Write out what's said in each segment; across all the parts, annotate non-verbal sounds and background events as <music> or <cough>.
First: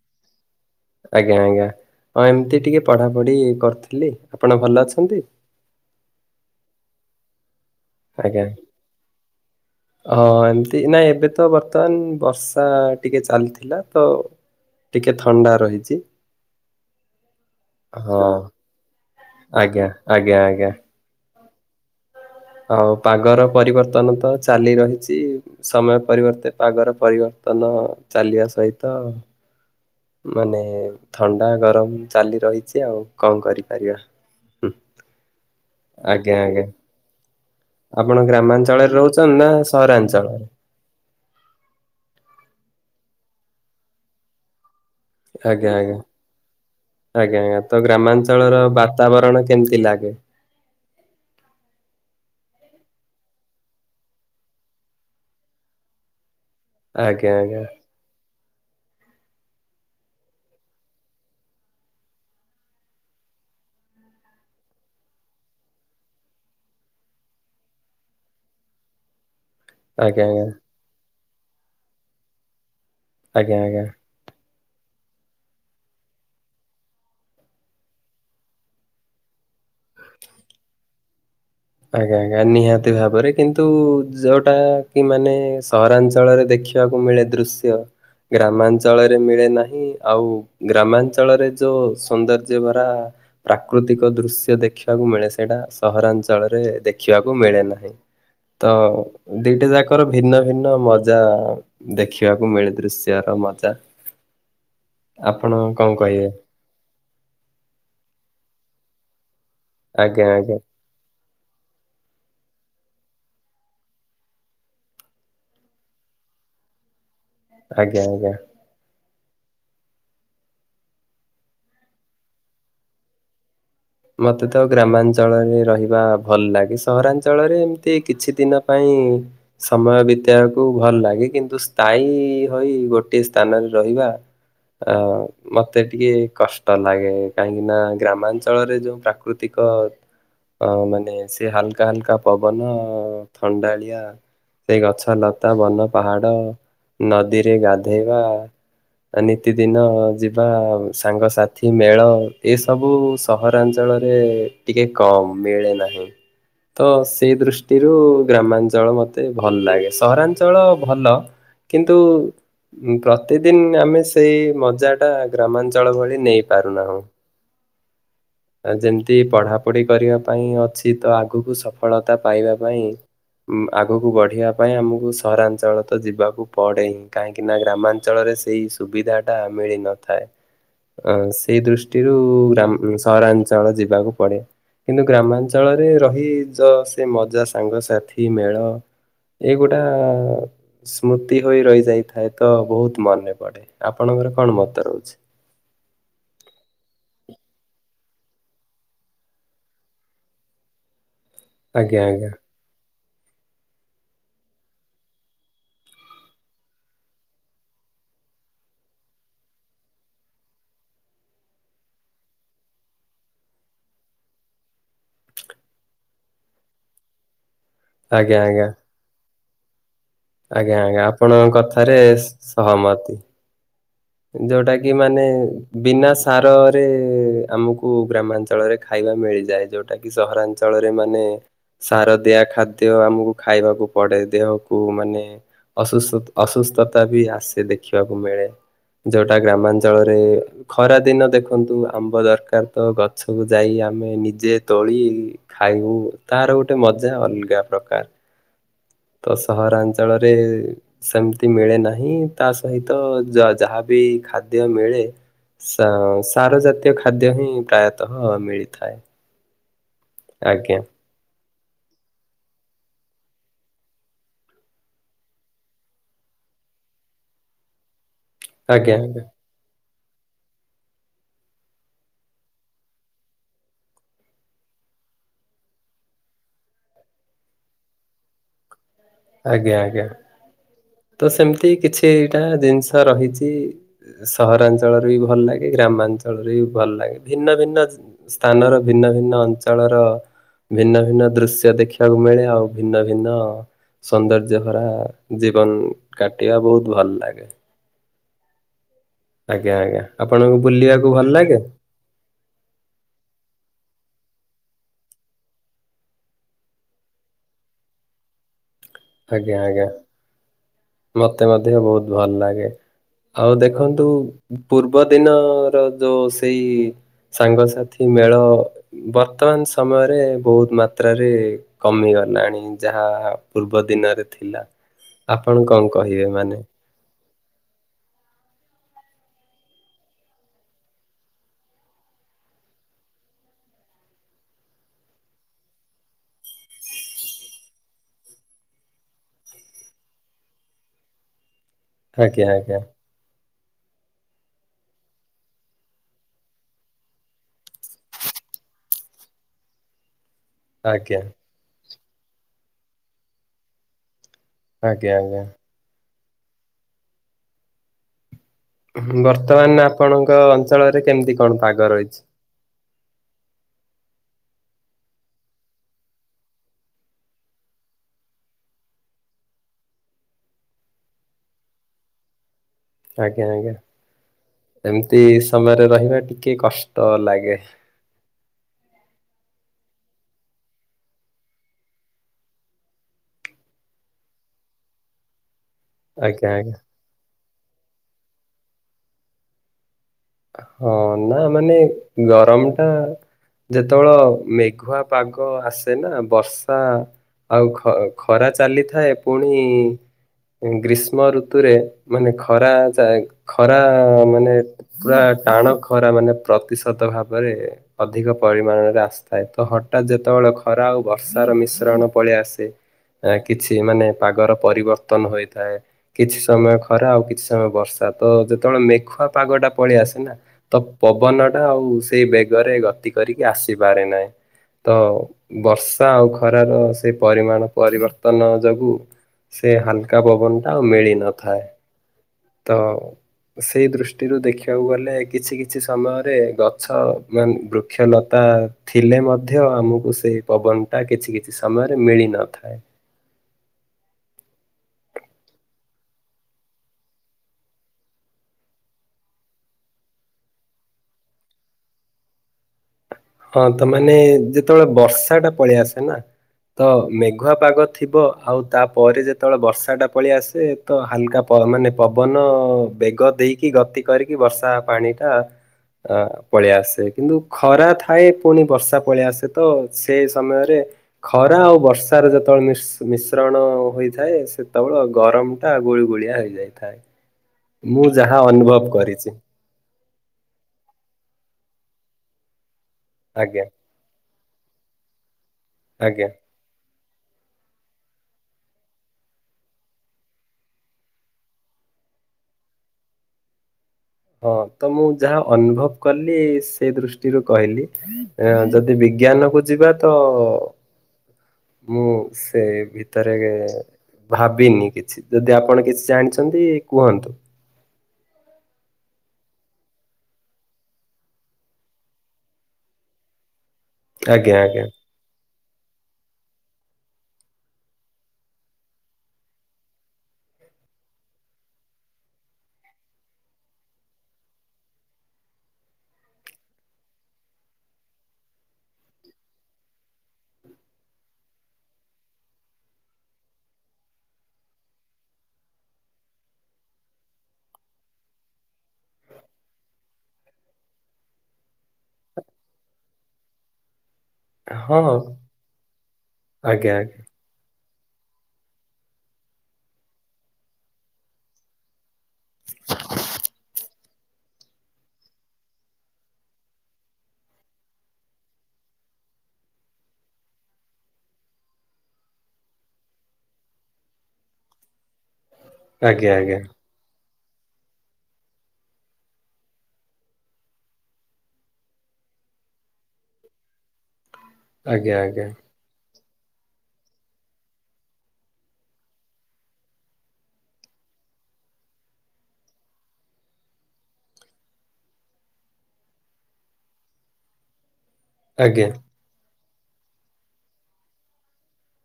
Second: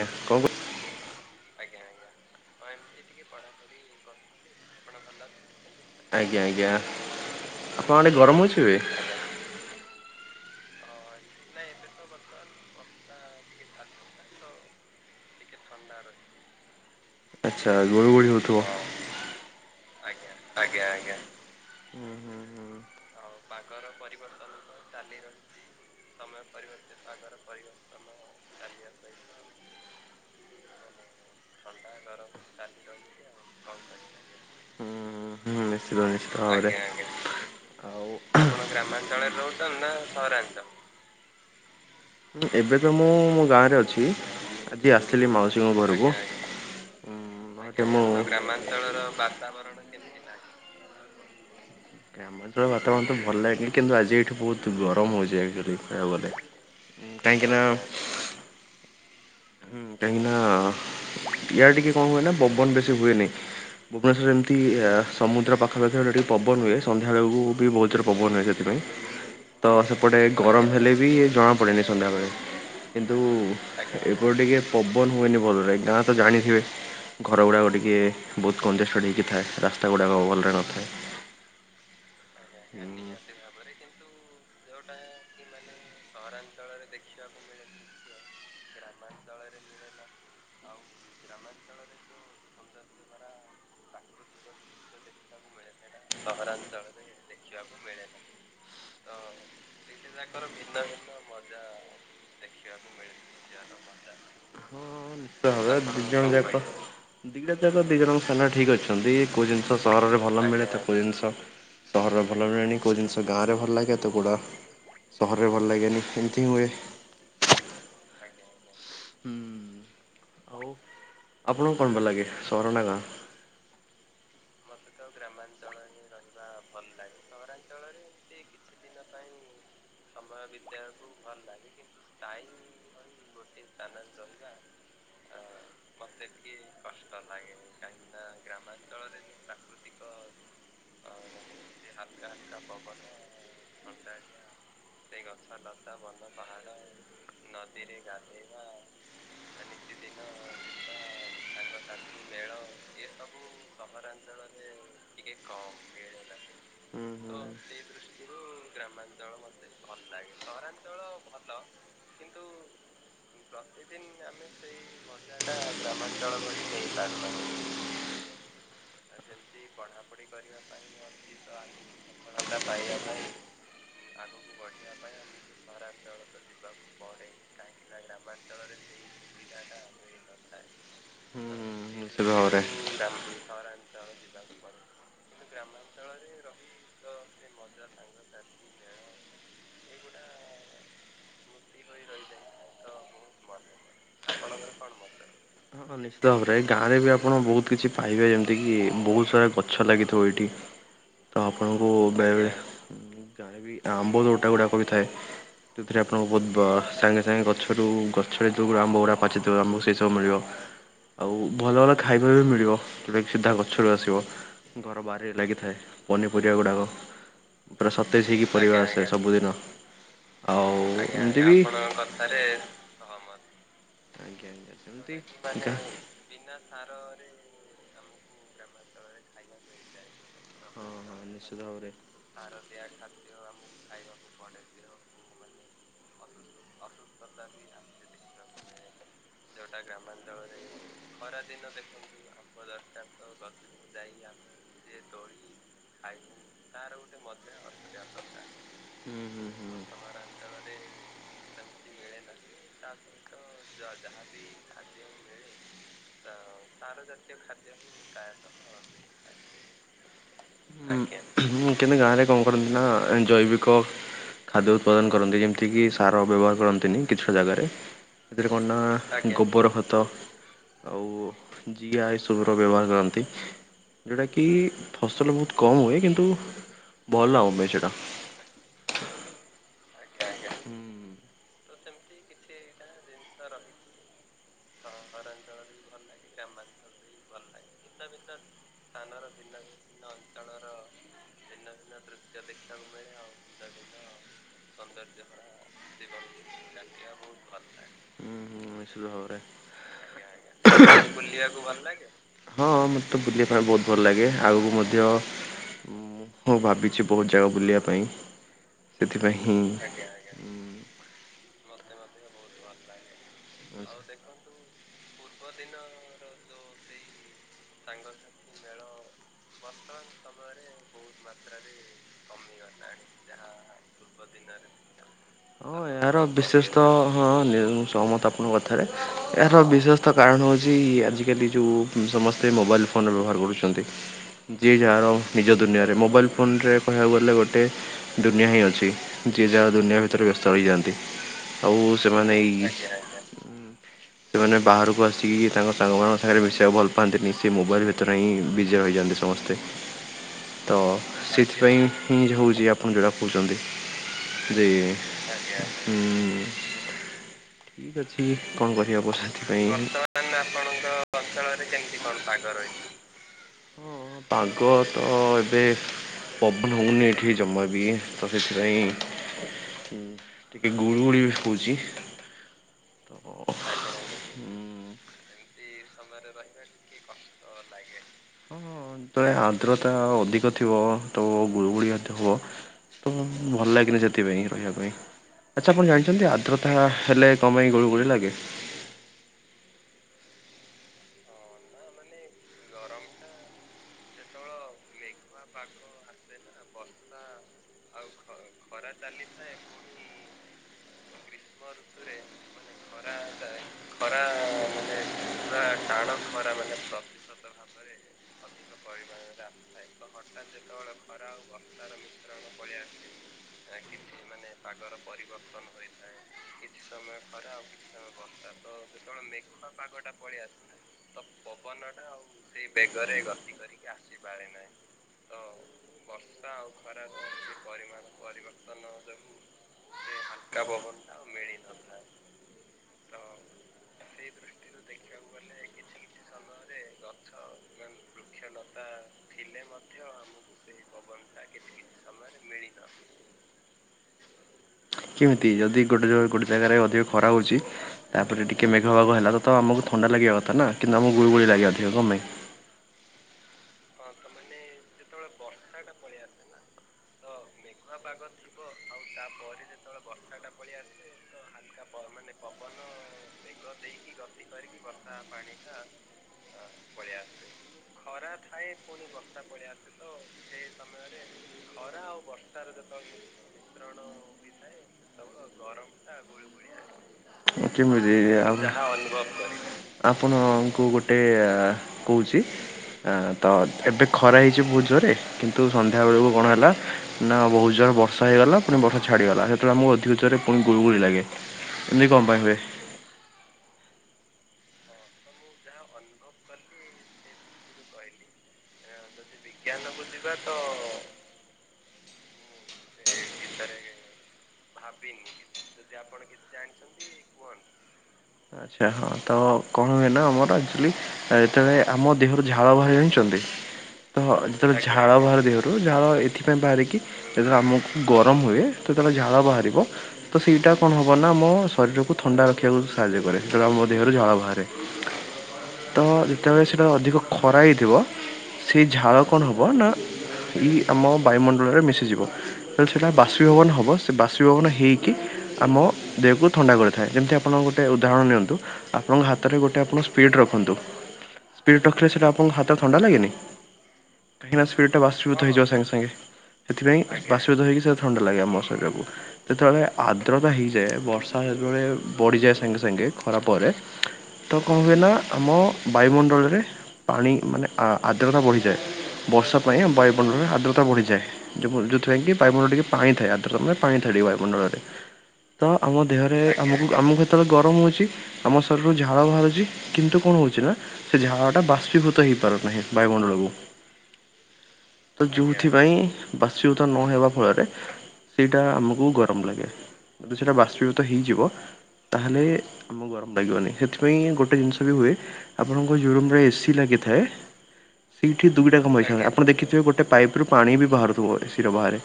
କଁ କରୁ ଆଜ୍ଞା ଆଜ୍ଞା ହଁ ଏମିତି ଟିକେ ପଢାପଢି କରୁଥିଲି ଆପଣ ଭଲ ଅଛନ୍ତି? ଆଜ୍ଞା ଆଜ୍ଞା ଆପଣ ଆଡ଼େ ଆଜ୍ଞା ଗରମ ହଉଚି ଏବେ? ହଁ ଏମିତି ନାଇ ଏବେତ ବର୍ତ୍ତମାନ ବର୍ଷା ଟିକେ ଚାଲିଥିଲା ତ ଟିକେ ଥଣ୍ଡା ରହିଚି। ଆଚ୍ଛା ଗୁଳୁଗୁଳି ହଉଥିବ? ଆଜ୍ଞା ଆଜ୍ଞା ଆଜ୍ଞା। ହୁଁ ହୁଁ ହୁଁ ଆଉ ପାଗର ପରିବର୍ତ୍ତନତ ଚାଲି ରହିଚି। ସମୟ ପରିବର୍ତ୍ତେ ପାଗର ପରିବର୍ତ୍ତନ ଚାଲିବା ସହିତ ମାନେ ଥଣ୍ଡା ଗରମ ଚାଲି ରହିଛି ଆଉ କଣ କରିପାରିବା। <inaudible> ହୁଁ ହୁଁ ଆଜ୍ଞା ଆଜ୍ଞା <unintelligible> ଆଉ ଆପଣ ଗ୍ରାମାଞ୍ଚଳରେ ରହୁଚନ୍ତି ନା ସହରାଞ୍ଚଳରେ? ହଁ ଏବେତ ମୁଁ ମୋ ଗାଁରେ ଅଛି ଆଜି ଆସଥିଲି ମାଉସୀଙ୍କ ଆଜ୍ଞା ଆଜ୍ଞା ଘରକୁ। ଉଁ ଆଜ୍ଞା ଆଜ୍ଞା ତ ଗ୍ରାମାଞ୍ଚଳର ବାତାବରଣ ଲାଗେ? କେମିତି? ଆମଞ୍ଚଳର ବାତାବରଣତ ଭଲ ଲାଗେ କିନ୍ତୁ ଆଜି ଏଇଠି ବହୁତ୍ ଗରମ ହଉଚି <unintelligible> କହିବାକୁ ଗଲେ। ଆଜ୍ଞା ଆଜ୍ଞା କାହିଁକିନା ହୁଁ କାହିଁକିନା ୟାଡେ ଟିକେ କଣ ହୁଏନା ବବନ ବେଶି ହୁଏନି? ଭୁବନେଶ୍ୱରରେ ଏମିତି ସମୁଦ୍ର ପାଖାପଖରେ ଗଲେ ଟିକେ ପବନ ହୁଏ ସନ୍ଧ୍ୟାବେଳକୁବି ବହୁତ୍ ଜୋରେ ପବନ ହୁଏ ସେଥିପାଇଁ। <inaudible> ତ ସେପଟେ ଆଜ୍ଞା ଆଜ୍ଞା ଗରମ ହେଲେବି ଜଣାପଡ଼େନି ସନ୍ଧ୍ୟାବେଳେ କିନ୍ତୁ ଆଜ୍ଞା ଆଜ୍ଞା। ଏପଟେ ଟିକେ ପବନ ହୁଏନି ଭଲରେ ଗାଁତ ଜାଣିଥିବେ? ଘର ଗୁଡ଼ାକ ଟିକିଏ ବହୁତ କଞ୍ଜେଷ୍ଟେଡ଼୍ ହୋଇକି ଥାଏ ରାସ୍ତା ଗୁଡ଼ାକ ଭଲରେ ନ ଥାଏ। ଆଜ୍ଞା ଆଜ୍ଞା ନିହାତି ହୁଁ। ଭାବରେ କିନ୍ତୁ ଯୋଉଟା କି ମାନେ ସହରାଞ୍ଚଳରେ ଦେଖି। <unintelligible> ମିଳେ ଦୃଶ୍ୟ। ଗ୍ରାମାଞ୍ଚଳରେ ମିଳେ ନାହିଁ ଆଉ ଗ୍ରାମାଞ୍ଚଳରେ ଯୋଉ ସୌନ୍ଦର୍ଯ୍ୟ ଭରା। ପ୍ରାକୃତିକ ଦୃଶ୍ୟ ଦେଖିବାକୁ ମିଳେ ସେଇଟା ସହରାଞ୍ଚଳରେ ଦେଖିବାକୁ ମିଳେ ନାହିଁ। ତ ଦିଟା ଯାକର ଭିନ୍ନ ଭିନ୍ନ ମଜା। ଦେଖିବାକୁ ମିଳେ ଦୃଶ୍ୟ ର ମଜା। <inaudible> ଆପଣ <inaudible> କଣ କହିବେ? ସ୍ଥାନରେ ଠିକ୍ ଅଛନ୍ତି। କୋଉ ଜିନିଷ ସହରରେ ଆଜ୍ଞା ଭଲ ଆଜ୍ଞା। ମିଳେ ତ କୋଉ ଜିନିଷ। ସହରରେ ଭଲ ରୁହେଣି କେଉଁ ଜିନିଷ ଗାଁରେ ଭଲ ଲାଗେ ତ କୋଉଟା। ସହରରେ ଭଲ ଲାଗେନି କେମିତି ହୁଏ। ଆଜ୍ଞା ଆଜ୍ଞା। ଆପଣଙ୍କୁ କଣ ଭଲ ଲାଗେ ସହର ନା ଗାଁ? ମତେ ତ ଗ୍ରାମାଞ୍ଚଳରେ ରହିବା ଭଲ ଲାଗେ ସହରାଞ୍ଚଳରେ ଏମିତି କିଛି ଦିନ ପାଇଁ। ସମୟ ବିିତ। ଭଲ ଲାଗେ କିନ୍ତୁ ସ୍ଥାୟୀ ହୋଇ ଗୋଟିଏ ସ୍ଥାନରେ ରହିବା। ଆ ମତେ ଟିକେ କଷ୍ଟ ଲାଗେ କାହିଁକି ନା ଗ୍ରାମାଞ୍ଚଳରେ ଯ। ପ୍ରାକୃତିକ। ଅ ମାନେ ସେ ହାଲକା ହାଲକା ପବନ ଥଣ୍ଡାଳିଆ। ସେଇ ଗଛ ଲତା ବନ ପାହାଡ ନଦୀରେ ଗାଧେଇବା। ନିତିଦିନ ଯିବା ସାଙ୍ଗସାଥି ମେଳ ଏସବୁ ସହ। ସହରାଞ୍ଚଳରେ ଟିକେ କମ୍ ମିଳେ ନାହିଁ। ତ ହୁଁ ସେଇ ହୁଁ। ଦୃଷ୍ଟିରୁ ଗ୍ରାମାଞ୍ଚଳ ମତେ ଭଲ ଲାଗେ। ସହରାଞ୍ଚଳ ଭଲ କିନ୍ତୁ। ପ୍ରତିଦିନ ଆମେ ସେଇ ମଜାଟା ଗ୍ରାମାଞ୍ଚଳ ଭଳି ନେଇ ପାରୁନାହୁଁ। ଯେମିତି ପଢାପଢି କରିବା ପାଇଁ ଅଛି ତ ଆଗକୁ ସଫଳତା ପାଇବା ପାଇଁ। ଉଁ ଆଗକୁ ବଢିବା। ସେଥିପାଇଁ ଆମକୁ ସହରାଞ୍ଚଳ ତ ଯିବାକୁ ପଡ଼େ କାହିଁକିନା ଗ୍ରାମାଞ୍ଚଳରେ ସେଇ। ସୁବିଧାଟା ମିଳିନଥାଏ। <inaudible> ଅ ସେଇ ହୁଁ ଦୃଷ୍ଟିରୁ ନିଶ୍ଚିତ ଭାବରେ। ଗ୍ରା ସହରାଞ୍ଚଳ ଯିବାକୁ ପଡେ। କିନ୍ତୁ ଗ୍ରାମାଞ୍ଚଳରେ ରହି ଯ ସେ ମଜା ସାଙ୍ଗସାଥି ମେଳ। ଏଗୁଡ଼ା ସ୍ମୃତି ହୋଇ ରହିଯାଇଥାଏ ତ ବହୁତ୍ ମନେ ପଡ଼େ। ଆପଣଙ୍କର କଣ ମତ ରହୁଛି? ହଁଁ ନିଶ୍ଚିତ ଭାବରେ ଗାଁରେ ବି ଆପଣ ବହୁତ୍ କିଛି ପାଇବେ ଯେମିତିକି ବହୁତ ସାରା ଗଛ ଲାଗିଥିବ ଏଠି। ତ ଆପଣଙ୍କୁ ଆଜ୍ଞା ଆଜ୍ଞା ବେଳେବେଳେ ଯାଏ ବି ଆମ୍ବ ତୋଟା ଗୁଡାକ ବି ଥାଏ। ଯୋଉ ଥିରେ ଆପଣଙ୍କୁ ବହୁତ ସାଙ୍ଗେ ସାଙ୍ଗେ ଗଛରୁ ଗଛରେ ଯଉ ଆମ୍ବ ଗୁଡ଼ା। ପାଚିଥିବ ଆମକୁ ସେଇସବୁ ମିଳିବ। ଆଉ ଭଲ ଭଲ ଖାଇବା ବି ମିଳିବ ଯୋଉଟା କି ସିଧା ଗଛରୁୁ ଆସିବ। ଘର ବାରିରେ ଲାଗିଥାଏ ପନିପରିବା ଗୁଡ଼ାକ। ପୁରା ସତେଜ୍ ଆଜ୍ଞା ହେଇକି ଆଜ୍ଞା ପରିବା ଆସେ ସବୁଦିନ। ଆଉ ଆଜ୍ଞା ଆଜ୍ଞା ଏମିତି ଆପଣଙ୍କ ବି କଥାରେ ସ ସହମତ୍। ଆଜ୍ଞା ଯୋଉଟା ଆଜ୍ଞା କି ସେମିତି ମାନେ ଗାଁ ବିନା ସାରରେ ଆମକୁ। ଉ ଗ୍ରାମାଞ୍ଚଳରେ ଖାଇବା ମିଳିଯାଏ ଯୋଉଟା କି ସହରାଞ୍ଚଳ। ହଁ ଅଞ୍ଚଳରେ ହଁ ମାନେ ନିଶ୍ଚିତ ଭାବରେ ସାର ଦିଆ ଖାଦ୍ୟ ଆମକୁ ଖାଇବାକୁ ପଡେ ଦେହ ଉ ମାନେ ଅସୁସ୍ ଅସୁସ୍ଥତା ବି ଆସେ ଦେଖିବାକୁ ମିଳେ। ଯୋଉଟା ଗ୍ରାମାଞ୍ଚଳରେ ଖରା ଦିନ ଦେଖନ୍ତୁ ଆମ୍ବ ଦରକାର ତ ଗ ଛକୁ ଯାଇ ଆମେ ନିଜେ ତୋଳି ଖାଇବୁ ତାର ଗୋଟେ ମଜା ଅଲ୍ ଗା ପ୍ରକାର। ହୁଁ ତ ହୁଁ ହୁଁ। ସହରାଞ୍ଚଳରେ ସେମିତି ମିଳେ ନାହିଁ ତା ସହିତ ଯ ଯାହାବି ଖାଦ୍ୟ ମିଳେ ସ ସାର ଜାତୀୟ ଖାଦ୍ୟ ହିଁ ପ୍ରାୟତଃ ମିଳିଥାଏ। ଆଜ୍ଞା। ଉଁ କି ଗାଁ ରେ କଣ କର ଏନ୍ ଜୈବିକ ଖାଦ୍ୟ ଉତ୍ପାଦନ କରନ୍ତି ଯେମିତିକିି ସାର ବ୍ୟବହାର କରନ୍ତିନି କିଛିଟା ଜାଗାରେ ଏତି ରେ କନ୍ ନା ଆଜ୍ଞା ଗୋବର ଖ ତ ଆଉ ଜିଆ ଏସବୁର ବ୍ୟବହାର କରନ୍ତି। ଯୋଉଟା କି ଫସଲ ବହୁତ କମ ହୁଏ କିନ୍ତୁ ଭଲ ହଏ ସେଟା। ଆଜ୍ଞା ଆଜ୍ଞା। ହୁଁ ତ ସେମ୍ ତି କିଛି ଟା ଦିନଷ ରହିଛି ସହରାଞ୍ଚଳରେ ବି ଭଲ ଲାଗେ ଗ୍ରାମାଞ୍ଚଳରେ ବି ଭଲ ଲାଗେ ଭିନ୍ନ ଭିନ୍ନ ସ୍ଥାନର ଭିନ୍ନ-ଭିନ୍ନ ଅଞ୍ଚଳର ଭିନ୍ନ ଭିନ୍ନ ଦୃଶ୍ୟ ଦେଖିବାକୁ ମିଳେ ଆଉ ଭିନ୍ନ ଭିନ୍ନ ସୌନ୍ଦର୍ଯ୍ୟ ଭରା ଜୀବନ୍ କାଟିବା ବହୁତ୍ ଭଲ ଲାଗେ। ହୁଁ ହୁଁ ନିଶ୍ଚିତ ଭାବରେ। ଆଜ୍ଞା ଆଜ୍ଞା ଆପଣଙ୍କୁ ବୁଲିବା କୁ ଭଲ ଲାଗେ? ହଁ ମତେ ତ ବୁଲିବା କୁ ବହୁତ୍ ଭଲ ଲାଗେ ଆଉ ମଧ୍ୟ ମୁଁ ଭାବିଛି ବହୁ ଜାଗା ବୁଲିବା ପାଇଁ। ସେଥିପାଇଁ ଆଜ୍ଞା ଆଜ୍ଞା ହିଁ ମତେ ମଧ୍ୟ ବହୁତ୍ ଭଲ ଲାଗେ। ଆଉ ଦେଖନ୍ତୁ ପୂର୍ବ ଦିନର ଯୋଉ ସେଇ ସାଙ୍ଗସାଥି ମେଳ ବର୍ତ୍ତମାନ ସମୟରେ ବହୁତ୍ ମାତ୍ରାରେ କମିଗଲାଣି ଯାହା ପୂର୍ବ ଦିନରେ ଥିଲା। ଆପଣ କଣ କହିବେ ମାନେ ତ ହଁଲେ। ଣୁ ସହମତ ଆପଣଙ୍କ କଥାରେ ଏହାର ବିଶେଷତଃ କାରଣ ହେଉଛି ଆଜିକାଲି ଯୋଉ ସମସ୍ତେ ମୋବାଇଲ୍ ଫୋନ ବ୍ୟବହାର କରୁଛନ୍ତି। ଯିଏ ଯାହାର ନିଜ ଦୁନିଆରେ ମୋବାଇଲ ଫୋନ ରେ କହିବାକୁ ଗଲେ ଗୋଟେ ଦୁନିଆ ହିଁ ଅଛି ଯିଏ ଯାହା ଦୁନିଆ ଭି ଏଥରେ ବ୍ୟସ୍ଥ ହେଇ ଯାଆନ୍ତି ଆଉ ସେମାନେ ଆଜ୍ଞା ଏଇ ଆଜ୍ଞା ସେମାନେ ବାହାରକୁ ଆସିକି ତାଙ୍କ ସାଙ୍ଗମାନଙ୍କ ସାଙ୍ଗରେ ମିଶିବାକୁ ଭଲ ପାଆନ୍ତିନି ସେ ମୋବାଇଲ ଭିତରେ ହିଁ ବିଜି ହେଇଯାଆନ୍ତି ସମସ୍ତେ। ତ ଆଜ୍ଞା। ସେଥିପାଇଁ ହିଁ ହଉଛି ଆପଣ ଯୋଟା କହୁଛନ୍ତି ଯେ ଆଜ୍ଞା ଆଜ୍ଞା ହୁଁ। ଠିକ ଅଛି କଣ କରିହେବ ସେଥିପାଇଁ ବର୍ତ୍ତମାନ ଆପଣଙ୍କ ବର୍ତ୍ତମାନ ଆପଣଙ୍କ ଅଞ୍ଚଳରେ କେମିତି କଣ ଅଞ୍ଚଳରେ ପାଗ କେମତି ରହିଛି? କଣ ହ ପାଗ ତ ଏବେ ପବନ ହଉନି ଏଇଠି ଜମା ବି ତ ସେଥିପାଇ ଟିକେ ଗୁଳୁ ଗୁଳି ବି ହଉଛି। ତ ଆଜ୍ଞା ହଁ ଆଜ୍ଞା ଏମିତି ସମୟରେ ରହିବା ଟିକେ କଷ୍ଟ ଲାଗେ। ହଁ ତ ଏ ଆଦ୍ରତା ଅଧିକ ଥିବ ତ ଗୁଳୁଗୁଳି ମଧ୍ୟ ହବ। ତ ଭଲ ଲାଗେନି ସେଥିପାଇଁ ରହିବା ପାଇଁ ଆଚ୍ଛା ଆପଣ ଜାଣି ଚନ୍ତି ଆଜ୍ଞା ଆଜ୍ଞା। ଆଦ୍ରତା ହେଲେ କ ପାଇଁ ଗୁଳୁ ଗୁଳି ଲାଗେ? ହଁ ନା ମାନେ ଗରମ ଟା ଯେତେବେଳ ମେଘୁଆ ପାଗ ଆସେ ନା ବର୍ଷା ଆଉ ଖ ଖରା ଚାଲିଥାଏ ପୁଣି ଗ୍ରୀଷ୍ମ ଋତୁରେ ମାନେ ଖରା ଯାଏ ଖରା ମାନେ ପୁରା ଟାଣ ଖରା ମାନେ ପ୍ରତିଶତ ଭାବରେ ଅଧିକ ପରିମାଣରେ ଆସିଥାଏ ତ ହଠାତ୍ ଯେତେବେଳେ ଖରା ଆଉ ବର୍ଷାର ମିଶ୍ରଣ ପଳେଇ ଆସେ ଏ କିଛି ମାନେ ପାଗର ପରିବର୍ତ୍ତନ ହୋଇଥାଏ। କିଛି ସମୟ ଖରା ଆଉ କିଛି ସମୟ ବର୍ଷା ତ ଯେତେବେଳେ ମେଘୁଆ ପାଗଟା ପଳେଇ ଆସେ ନା ତ ପବନ ଟା ଆଉ ସେଇ ବେଗରେ ଗତି କରିକି ଆସିପାରେ ନାଇ। ତ ବର୍ଷା ଆଉ ଖରାର ସେ ପରିମାଣ ପରିବର୍ତ୍ତନ ଯୋଗୁ ସେ ହାଲକା ପବନଟା ଆଉ ମିଳି ନଥାଏ। ତ ସେଇ ଦୃଷ୍ଟିରୁ ଦେଖିବାକୁ ଗଲେ କିଛି କିଛି ସମୟରେ ଗ ଛ ମାନେ ବୃକ୍ଷଲତା ଥିଲେ ମଧ୍ୟ ଆମକୁ ସେ ପବନଟା କିଛି କିଛି ସମୟରେ ମିଳି ନଥାଏ। କିମିତି ଯଦି ଗୋଟେ ଗୋଟେ ଜାଗାରେ ଅଧିକ ଖରା ହଉଛି ତାପରେ ଟିକେ ମେଘ ପାଗ ହେଲା ତ ଆମକୁ ଥଣ୍ଡା ଲାଗିବା କଥା ନା କିନ୍ତୁ ଆମକୁ ଗୁଳିଗୁଳି ଲାଗେ ଅଧିକ କଣ ପାଇଁ? ହଁ ତା ମାନେ ଯେତେବେଳେ ବର୍ଷା ଟା ପଳେଇଆସେ ନା। ତ ମେଘୁଆ ପାଗ ଥିବ ଆଉ ତାପରେ ଯେତେବେଳେ ବର୍ଷା ଟା ପଳେଇ ଆସେ ତ ହାଲକା ପ ମାନେ ପବନ ବେଗ ଦେଇକି ଗତି କରିକି ବର୍ଷା ପାଣି ଟା ଅ ପଳେଇଆସେ କିନ୍ତୁ ଖରା ଥାଏ ପୁଣି ବର୍ଷା ପଳେଇ ଆସେ ତ ସେ ସମୟରେ ଖରା ଆଉ ବର୍ଷାର ଯ ଯେତେବେଳେ ମିଶ୍ ମିଶ୍ରଣ ହୋଇଥାଏ ସେତେବେଳେ ଗରମ ଟା ଗୁଳ ଗୁଳିଆ ହେଇଯାଇଥାଏ। କେମିତି ଆଉ ଯାହା ଅନୁଭବ କରି ଆପଣ ଙ୍କୁ ଗୋଟେ ଅ କହୁଛି ଅ ତ ଆଜ୍ଞା ଏବେ ଖରା ହେଇଛି ବହୁତ ଯୋରେ କିନ୍ତୁ ଆଜ୍ଞା। ସନ୍ଧ୍ୟାବେଳକୁ କଣ ହେଲା ନା ବହୁତ ଜୋର ବର୍ଷା ହେଇଗଲା ପୁଣି ବର୍ଷା ଛାଡିଗଲା ସେତେବେଳେ ଆମକୁ ଅଧିକ ଜୋରେ ପୁଣି ଗୁଳ ଗୁଳି ଲାଗେ। କ ପାଇ ହୁଏ? ହଁ ତ ମୁଁ ଯାହା ଅନୁଭବ କଲି ସେ ଦୃଷ୍ଟିରୁ କହିଲି ଅ ଯଦି ବି ଜ୍ଞାନକୁ ଯିବା ତ ମୁଁ ସେ ଭିତରେ ଭାବିନି କିଛି ଯଦି ଆପଣ କିଛି ଜାଣିଛନ୍ତି କୁହନ୍ତୁ? ଆଚ୍ଛା ହଁ ତ କଣ ହୁଏନା ଆମର ଏକ୍କୁଆଲି ଯେତେବେଳେ ଆମ ଦେହରୁ ଝାଳ ବାହାରେ ଜାଣିଛନ୍ତି ତ ଆଜ୍ଞା ଯେତେବେଳେ ଆଜ୍ଞା ଝାଳ ବାହାରେ ଦେହ ଝାଳ ଏଥି ପାଇଁ ବାହାରେ କି ଯେତେ ବେଳେ ଆମ କୁ ଗରମ ହୁଏ ତ ଝାଳ ବାହାରିବ ତ ସେଇଟା କଣ ହବ ନା ମୋ ଶରୀରକୁ ଥଣ୍ଡା ରଖିଆ କୁ ସାହାଯ୍ୟ କରେ ସେତେ ବେଳେ ମୋ ଦେହରୁ ଝାଳ ବାହାରେ। ତ ଯେତେବେଳେ ସେଟା ଅଧିକ ଖରା ହେଇଥିବ ସେ ଝାଳ କଣ ହବ ନା ଇ ଆମ ବାୟୁମଣ୍ଡଳରେ ମିଶିଯିବ ତାଲେ ସେଟା ବାସ୍ପିଭବନ ହବ ସେ ବାସ ଭବନ ହେଇକି ଆମ ଦେହକୁ ଥଣ୍ଡା କରିଥାଏ ଯେମିତି ଆପଣ ଗୋଟେ ଉଦାହରଣ ନିଅନ୍ତୁ। ଆପଣଙ୍କ ହାତରେ ଗୋଟେ ଆପଣ ସ୍ପିଡ଼୍ ରଖନ୍ତୁ। ସ୍ପିରିଟ ରଖିଲେ ସେଟା ଆପଣଙ୍କ ହାତ ଥଣ୍ଡା ଲାଗେନି। କାହିଁକିନା ସ୍ପିଟା ହଁ ବାସ୍ପି ଭୁତ ହେଇଜିବ ସାଙ୍ଗେ ସାଙ୍ଗେ ଆଜ୍ଞା ସେଥିପାଇଁ ବା ଆଜ୍ଞା ବାଷ୍ପୀଭୂତ ହେଇକି ସେ ଥଣ୍ଡା ଲାଗେ ଆମ ଶରୀର କୁ। ଯେତେବେଳେ ଆଦ୍ରତା ହେଇଯାଏ ବର୍ଷା ଯେତେବେଳେ ବଢ଼ିଯାଏ ସାଙ୍ଗେ ସାଙ୍ଗେ ଖରା ପରେ ତ କଣ କହିଲ ଆମ ବାୟୁମଣ୍ଡଳରେ? ପାଣି ମାନେ ଆର୍ଦ୍ରତା ବଢ଼ିଯାଏ ବର୍ଷା ପାଇଁ ବାୟୁବଣ୍ଡରେ ଆର୍ଦ୍ରତା ବଢ଼ିଯାଏ। ଯୋଉଥି ପାଇଁ କି ପାଇପ୍ ମୁହଁରେ ଟିକେ ପାଣି ଥାଏ ଆଦ୍ରତା ପାଣି ବାୟୁମଣ୍ଡଳରେ ତ ଆମ ଆଜ୍ଞା ଦେହରେ ଆଜ୍ଞା। ଆମକୁ ଆମକୁ ଯେତେବେଳେ ଗରମ ହଉଛି। ଆମ ଶରୀରରୁ ଝାଳ ବାହାରୁଛି କିନ୍ତୁ କଣ ହଉଛି ନା ସେ ଝାହା ଟା ବାଷ୍ପିଭୂତ ହେଇପାରୁ ନାହିଁ ବାୟୁମଣ୍ଡଳକୁ। ଆଜ୍ଞା ତ ଆଜ୍ଞା ଯୋଉଥିପାଇଁ <inaudible> ନହେବା ଫଳରେ ସେଇଟା ଆମ ଗରମ ଲାଗେ ଯଦି ସେଇଟା ବାଷ୍ପୀଭୂତ ହେଇଯିବ। ତାହେଲେ ଆମକୁ ଗରମ ଲାଗିବନି ସେଥିପାଇଁ ଗୋଟେ ଜିନିଷ ବି ହୁଏ। ଆପଣଙ୍କ ରୁମ ରେ ଏସିି ଲାଗିଥାଏ। ସେଇଠି ଦୁଇଟା ଆଜ୍ଞା କାମେଇ ସେ ଆପଣ ଦେଖିଥିବେ ଗୋଟେ ପାଇପ୍ ରୁ ପାଣି ବି ବାହାରୁଥିବ ଏସିି ର ବାହାରେ।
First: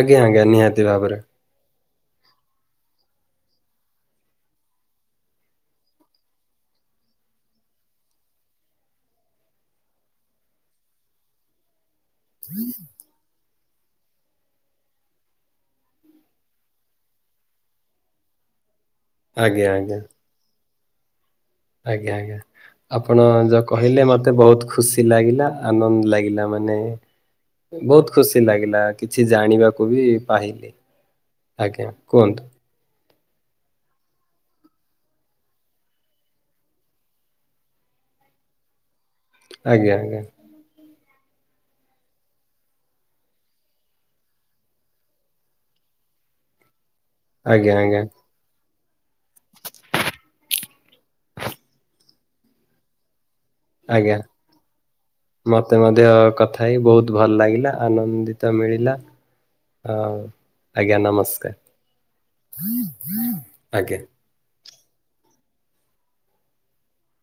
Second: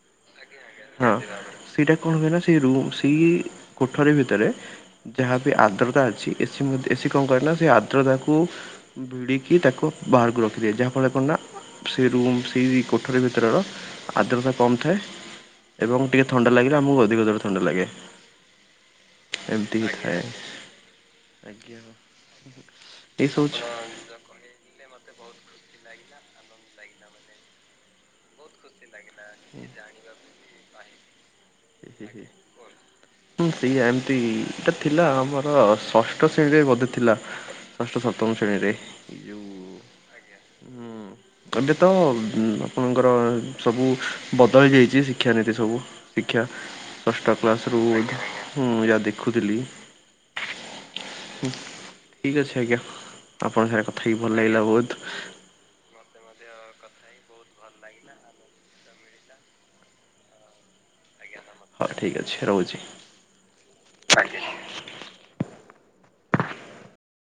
ଆଜ୍ଞା ଆଜ୍ଞା ନିହାତି। ହଁ ଭାବରେ ସେଇଟା କଣ ହୁଏ ନା ସେଇ ରୁ ସେଇ କୋଠରୀ ଭିତରେ ଯାହା ବିି ଆର୍ଦ୍ରତା ଅଛି ଏସିି ମଧ୍ୟ ଏସିି କରେ ନା ସେ ଆର୍ଦ୍ରତାକୁ ଭିଡିକି ତାକୁ ବାହାର କୁ ରଖିଦିଏ ଯାହା ଫଳରେ କ ନା ସେ ରୁମ୍ ସେହି କୋଠରୀ ଭିତର ର ଆଦ୍ରତା କମ୍ ଥାଏ। ଏବଂ ଟିକେ ଥଣ୍ଡା ଲାଗିଲେ ଆମକୁ ଅଧିକ ଜୋରେ ଥଣ୍ଡା ଲାଗେ। ଆଜ୍ଞା ଏମିତି ଆଜ୍ଞା ହେଇଥାଏ। ଆଜ୍ଞା ଆଜ୍ଞା ଆପଣ ଯୋଉ କହିଲେ ମତେ ବହୁତ ଖୁସି ଲାଗିଲା ଆନନ୍ଦ ଲାଗିଲା ମାନେ ବହୁତ ଖୁସି ଲାଗିଲା। କିଛି ହୁଁ ଜାଣିବାକୁ ବି ପାହିଲି। ହିଁ ହିଁ ହିଁ। ହୁଁ ସେଇଆ ଏମିତି ଏଇଟା ଥିଲା ଆମର ଷଷ୍ଠ ଶ୍ରେଣୀରେ ବୋଧେ ଥିଲା। ଷଷ୍ଠ ସପ୍ତମ ଶ୍ରେଣୀରେ ଏଇ ଯୋଉ ଆଜ୍ଞା ଆଜ୍ଞା। ହୁଁ ଏବେ ତ ଆପଣଙ୍କର ସବୁ ବଦଳି ଯାଇଛି ଶିକ୍ଷାନୀତି ସବୁ। ଶିକ୍ଷା ଷଷ୍ଠ କ୍ଲାସ ଆଜ୍ଞା ରୁ ଆଜ୍ଞା ହୁଁ ଯାହା ଦେଖୁଥିଲି ହଁ ଠିକ୍ ଅଛି ଆଜ୍ଞା। ଆପଣଙ୍କ ସାଙ୍ଗ ରେ କଥା ଆଜ୍ଞା ହେଇକି ଭଲ ଲାଗିଲା ବହୁତ। ମତେ ମଧ୍ୟ କଥା ହେଇ ବହୁତ ଭଲ ଲାଗିଲା ଆନନ୍ଦିତ ମିଳିଲା। ହଁ ଆଜ୍ଞା ହଉ ଠିକ୍ ଅଛି ରହୁଛି। ନମସ୍କାର ଆଜ୍ଞା।